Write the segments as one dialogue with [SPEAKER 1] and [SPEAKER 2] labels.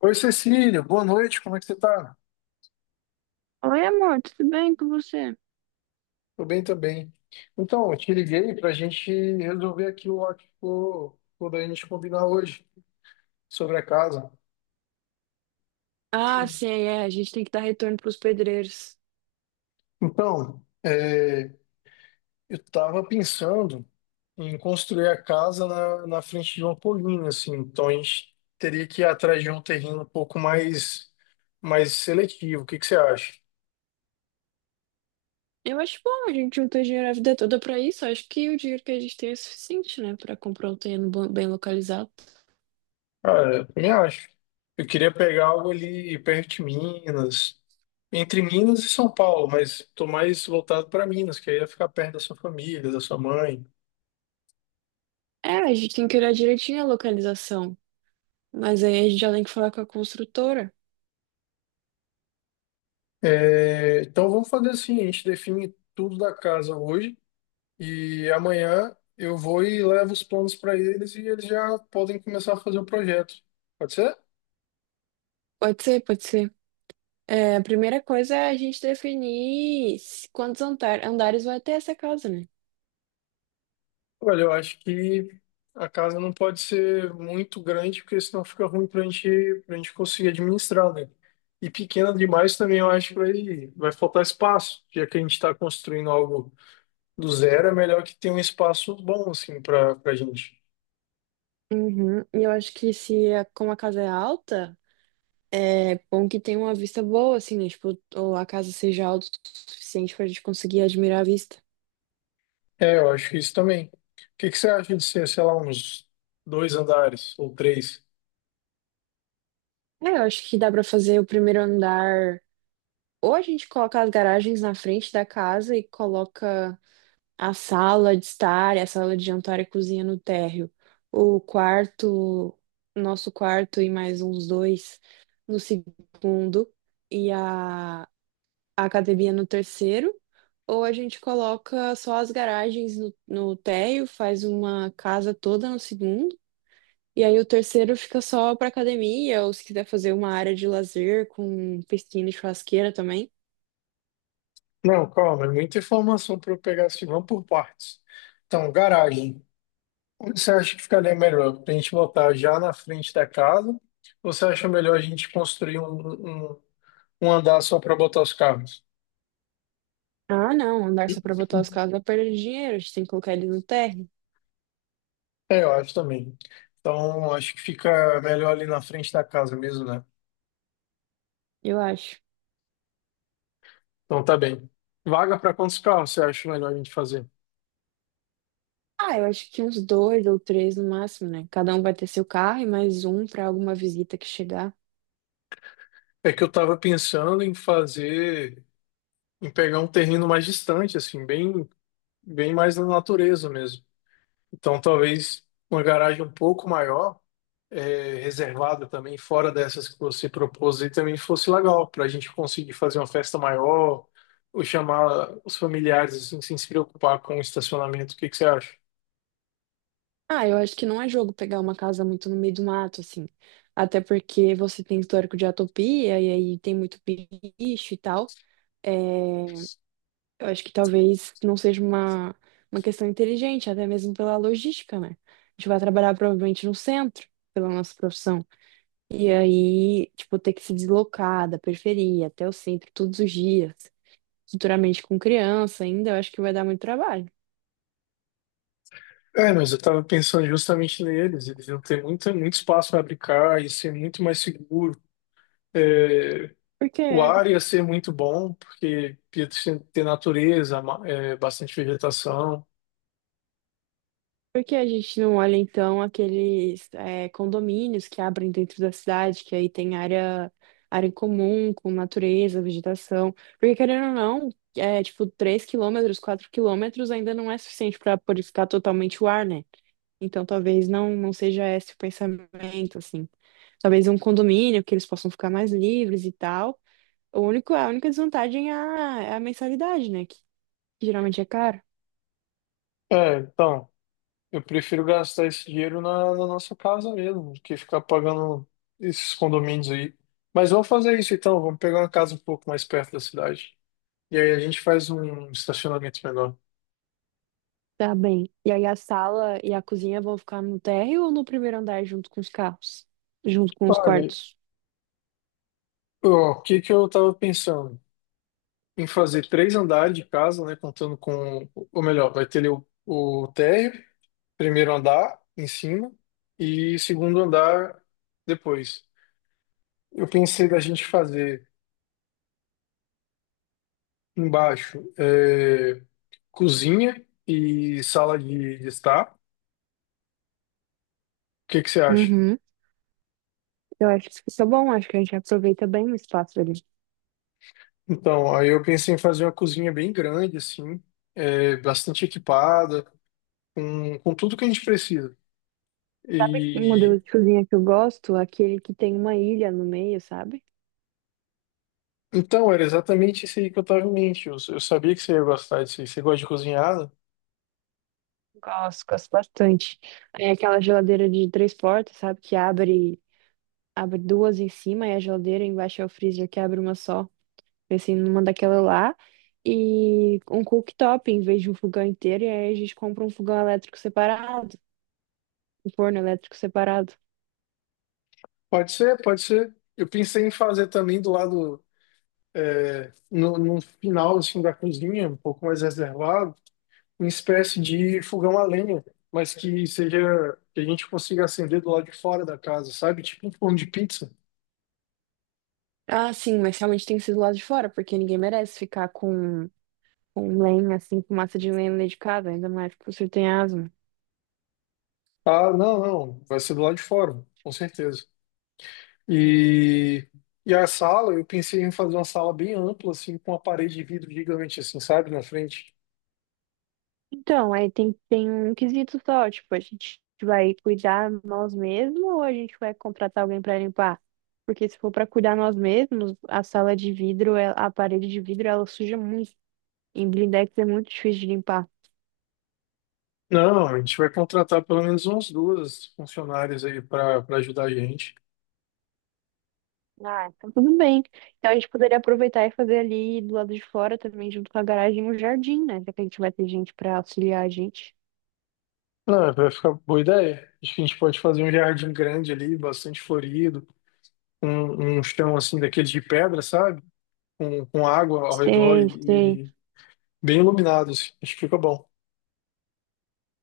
[SPEAKER 1] Oi, Cecília, boa noite, como é que você tá?
[SPEAKER 2] Oi, amor, tudo bem com você?
[SPEAKER 1] Tô bem também. Então, eu te liguei pra gente resolver aquilo lá que ficou da gente combinar hoje, sobre a casa.
[SPEAKER 2] Ah, sim, é. A gente tem que dar retorno pros pedreiros.
[SPEAKER 1] Então, eu tava pensando em construir a casa na frente de uma colina, assim, então a gente teria que ir atrás de um terreno um pouco mais seletivo. O que que você acha?
[SPEAKER 2] Eu acho bom, a gente juntou dinheiro a vida toda pra isso. Acho que o dinheiro que a gente tem é suficiente, né, pra comprar um terreno bem localizado.
[SPEAKER 1] Cara, eu também acho. Eu queria pegar algo ali perto de Minas, entre Minas e São Paulo, mas tô mais voltado para Minas, que aí ia ficar perto da sua família, da sua mãe.
[SPEAKER 2] É, a gente tem que olhar direitinho a localização. Mas aí a gente já tem que falar com a construtora.
[SPEAKER 1] É, então vamos fazer assim: a gente define tudo da casa hoje e amanhã eu vou e levo os planos para eles e eles já podem começar a fazer o projeto. Pode ser?
[SPEAKER 2] Pode ser, pode ser. É, a primeira coisa é a gente definir andares vai ter essa casa, né?
[SPEAKER 1] Olha, eu acho que a casa não pode ser muito grande, porque senão fica ruim para a gente, para gente conseguir administrar, né? E pequena demais também eu acho que vai faltar espaço, já que a gente está construindo algo do zero. É melhor que tenha um espaço bom, assim, para gente.
[SPEAKER 2] Uhum. E eu acho que se a- como a casa é alta. É bom que tenha uma vista boa, assim, né? Tipo, ou a casa seja alta o suficiente pra gente conseguir admirar a vista.
[SPEAKER 1] É, eu acho que isso também. O que que você acha de ser, sei lá, uns dois andares ou três?
[SPEAKER 2] É, eu acho que dá pra fazer o primeiro andar. Ou a gente coloca as garagens na frente da casa e coloca a sala de estar, a sala de jantar e cozinha no térreo. O quarto, nosso quarto e mais uns dois no segundo. E a academia no terceiro, ou a gente coloca só as garagens no térreo, faz uma casa toda no segundo, e aí o terceiro fica só para academia, ou se quiser fazer uma área de lazer com piscina e churrasqueira também.
[SPEAKER 1] Não, calma, é muita informação para eu pegar assim, vamos por partes. Então, garagem. Onde você acha que ficaria melhor? Para a gente botar já na frente da casa? Ou você acha melhor a gente construir um andar só para botar os carros?
[SPEAKER 2] Ah, não, andar só para botar os carros dá perda de dinheiro, a gente tem que colocar eles no térreo,
[SPEAKER 1] É, eu acho também. Então, acho que fica melhor ali na frente da casa mesmo, né?
[SPEAKER 2] eu acho.
[SPEAKER 1] Então, tá bem. Vaga para quantos carros você acha melhor a gente fazer?
[SPEAKER 2] Ah, eu acho que uns dois ou três no máximo, né? Cada um vai ter seu carro e mais um para alguma visita que chegar.
[SPEAKER 1] É que eu estava pensando em fazer, em pegar um terreno mais distante, assim, bem mais na natureza mesmo. Então, talvez uma garagem um pouco maior. É, reservada também, fora dessas que você propôs, aí também fosse legal, para a gente conseguir fazer uma festa maior, ou chamar os familiares, assim, sem se preocupar com o estacionamento. O que que você acha?
[SPEAKER 2] Ah, eu acho que não é jogo pegar uma casa muito no meio do mato, assim. Até porque você tem histórico de atopia e aí tem muito bicho e tal. É, eu acho que talvez não seja uma questão inteligente, até mesmo pela logística, né? A gente vai trabalhar provavelmente no centro, pela nossa profissão. E aí, tipo, ter que se deslocar da periferia até o centro todos os dias, futuramente com criança ainda, eu acho que vai dar muito trabalho.
[SPEAKER 1] É, mas eu estava pensando justamente neles, eles iam ter muito espaço para brincar, ia ser muito mais seguro. É, o
[SPEAKER 2] Porque
[SPEAKER 1] ar ia ser muito bom, porque ia ter natureza, é, bastante vegetação.
[SPEAKER 2] Por que a gente não olha, então, aqueles é, condomínios que abrem dentro da cidade, que aí tem área em comum, com natureza, vegetação? Porque, querendo ou não, é tipo 3 km, 4 km ainda não é suficiente para purificar totalmente o ar, né? Então, talvez não seja esse o pensamento, assim. Talvez um condomínio que eles possam ficar mais livres e tal. O único, a única desvantagem é a mensalidade, né? Que geralmente é caro.
[SPEAKER 1] É, então. Eu prefiro gastar esse dinheiro na nossa casa mesmo, do que ficar pagando esses condomínios aí. Mas vamos fazer isso então, vamos pegar uma casa um pouco mais perto da cidade. E aí a gente faz um estacionamento menor.
[SPEAKER 2] Tá bem. E aí a sala e a cozinha vão ficar no térreo ou no primeiro andar junto com os carros? Junto com os
[SPEAKER 1] Olha,
[SPEAKER 2] quartos?
[SPEAKER 1] ó, o que que eu tava pensando? Em fazer três andares de casa, né? Contando com, ou melhor, vai ter ali o térreo, primeiro andar em cima e segundo andar depois. Eu pensei da gente fazer embaixo cozinha e sala de estar. O que que você acha?
[SPEAKER 2] Uhum. Eu acho que isso é bom, acho que a gente aproveita bem o espaço ali.
[SPEAKER 1] Então, aí eu pensei em fazer uma cozinha bem grande, assim, é, bastante equipada, com tudo que a gente precisa.
[SPEAKER 2] Sabe um modelo
[SPEAKER 1] E
[SPEAKER 2] de cozinha que eu gosto? Aquele que tem uma ilha no meio, sabe?
[SPEAKER 1] então, era exatamente isso aí que eu estava em mente. Eu sabia que você ia gostar disso aí. Você gosta de cozinhar, né?
[SPEAKER 2] Gosto, gosto bastante. É aquela geladeira de três portas, sabe? Que abre duas em cima e a geladeira embaixo é o freezer que abre uma só. Pensei numa daquela lá e um cooktop em vez de um fogão inteiro. E aí a gente compra um fogão elétrico separado, um forno elétrico separado.
[SPEAKER 1] Pode ser, pode ser. Eu pensei em fazer também do lado, no final, assim, da cozinha, um pouco mais reservado, uma espécie de fogão a lenha, mas que seja que a gente consiga acender do lado de fora da casa, sabe? Tipo um forno de pizza.
[SPEAKER 2] Ah, sim, mas realmente tem que ser do lado de fora, porque ninguém merece ficar com lenha, assim, com massa de lenha dedicada, ainda mais que você tem asma.
[SPEAKER 1] Ah, não, não, vai ser do lado de fora, com certeza. E a sala, eu pensei em fazer uma sala bem ampla assim, com uma parede de vidro gigante assim, sabe, na frente.
[SPEAKER 2] Então, aí tem um quesito só, tipo, a gente vai cuidar nós mesmos ou a gente vai contratar alguém para limpar? Porque se for para cuidar nós mesmos, a sala de vidro, a parede de vidro, ela suja muito. Em blindex é muito difícil de limpar.
[SPEAKER 1] Não, a gente vai contratar pelo menos umas duas funcionárias aí para ajudar a gente.
[SPEAKER 2] Ah, então tudo bem. Então a gente poderia aproveitar e fazer ali do lado de fora também, junto com a garagem, um jardim, né? Já que a gente vai ter gente para auxiliar a gente.
[SPEAKER 1] Não, vai ficar boa ideia. Acho que a gente pode fazer um jardim grande ali, bastante florido, um chão assim daquele de pedra, sabe? Com água ao redor
[SPEAKER 2] Sei, sei.
[SPEAKER 1] e bem iluminados. Acho que fica bom.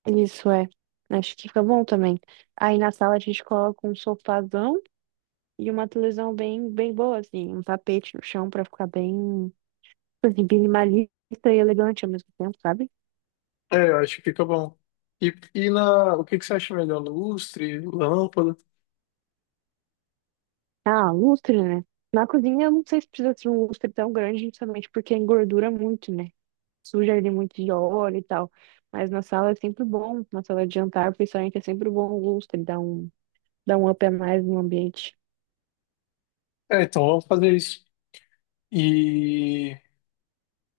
[SPEAKER 2] Isso é. Acho que fica bom também. Aí na sala a gente coloca um sofazão e uma televisão bem, bem boa, assim. Um tapete no chão pra ficar bem, assim, minimalista e elegante ao mesmo tempo, sabe?
[SPEAKER 1] É, eu acho que fica bom. O que que você acha melhor? Lustre, lâmpada?
[SPEAKER 2] Ah, lustre, né? Na cozinha eu não sei se precisa ser um lustre tão grande, justamente porque engordura muito, né? Suja ele muito de óleo e tal. Mas na sala é sempre bom, na sala de jantar, principalmente, é sempre bom o lustre, dá um up a mais no ambiente.
[SPEAKER 1] É, então vamos fazer isso. E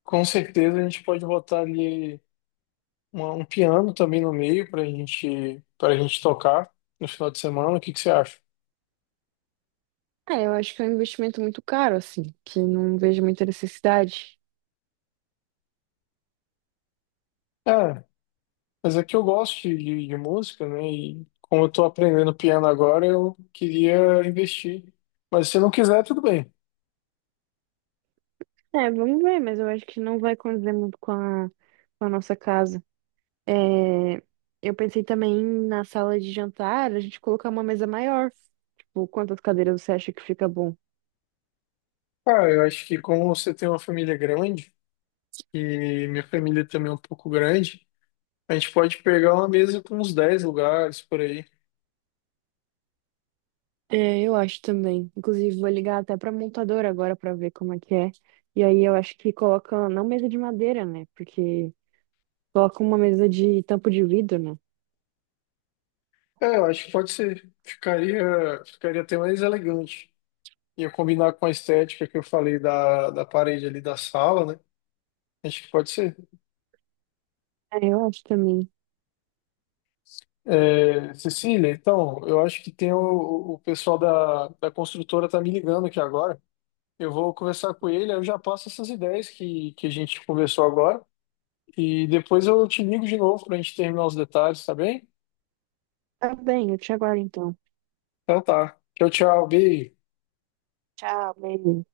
[SPEAKER 1] com certeza a gente pode botar ali um piano também no meio para gente tocar no final de semana. O que que você acha?
[SPEAKER 2] É, eu acho que é um investimento muito caro, assim, que não vejo muita necessidade.
[SPEAKER 1] É, mas é que eu gosto de música, né? E como eu tô aprendendo piano agora, eu queria investir. Mas se não quiser, tudo bem.
[SPEAKER 2] É, vamos ver, mas eu acho que não vai condizer muito com a nossa casa. É, eu pensei também na sala de jantar, a gente colocar uma mesa maior. Tipo, quantas cadeiras você acha que fica bom?
[SPEAKER 1] Cara, eu acho que como você tem uma família grande, e minha família também é um pouco grande, a gente pode pegar uma mesa com uns 10 lugares por aí.
[SPEAKER 2] É, eu acho também. Inclusive, vou ligar até pra montadora agora pra ver como é que é. E aí eu acho que coloca, não mesa de madeira, né? Porque coloca uma mesa de tampo de vidro, né?
[SPEAKER 1] É, eu acho que pode ser. Ficaria, ficaria até mais elegante. Ia combinar com a estética que eu falei da parede ali da sala, né? Acho que pode ser.
[SPEAKER 2] É, eu acho também.
[SPEAKER 1] É, Cecília, então, eu acho que tem o pessoal da construtora tá me ligando aqui agora. Eu vou conversar com ele, aí eu já passo essas ideias que a gente conversou agora. E depois eu te ligo de novo pra gente terminar os detalhes, tá bem?
[SPEAKER 2] Tá bem, eu te aguardo então.
[SPEAKER 1] Então tá. Tchau, tchau. Beijo.
[SPEAKER 2] Tchau, beijo.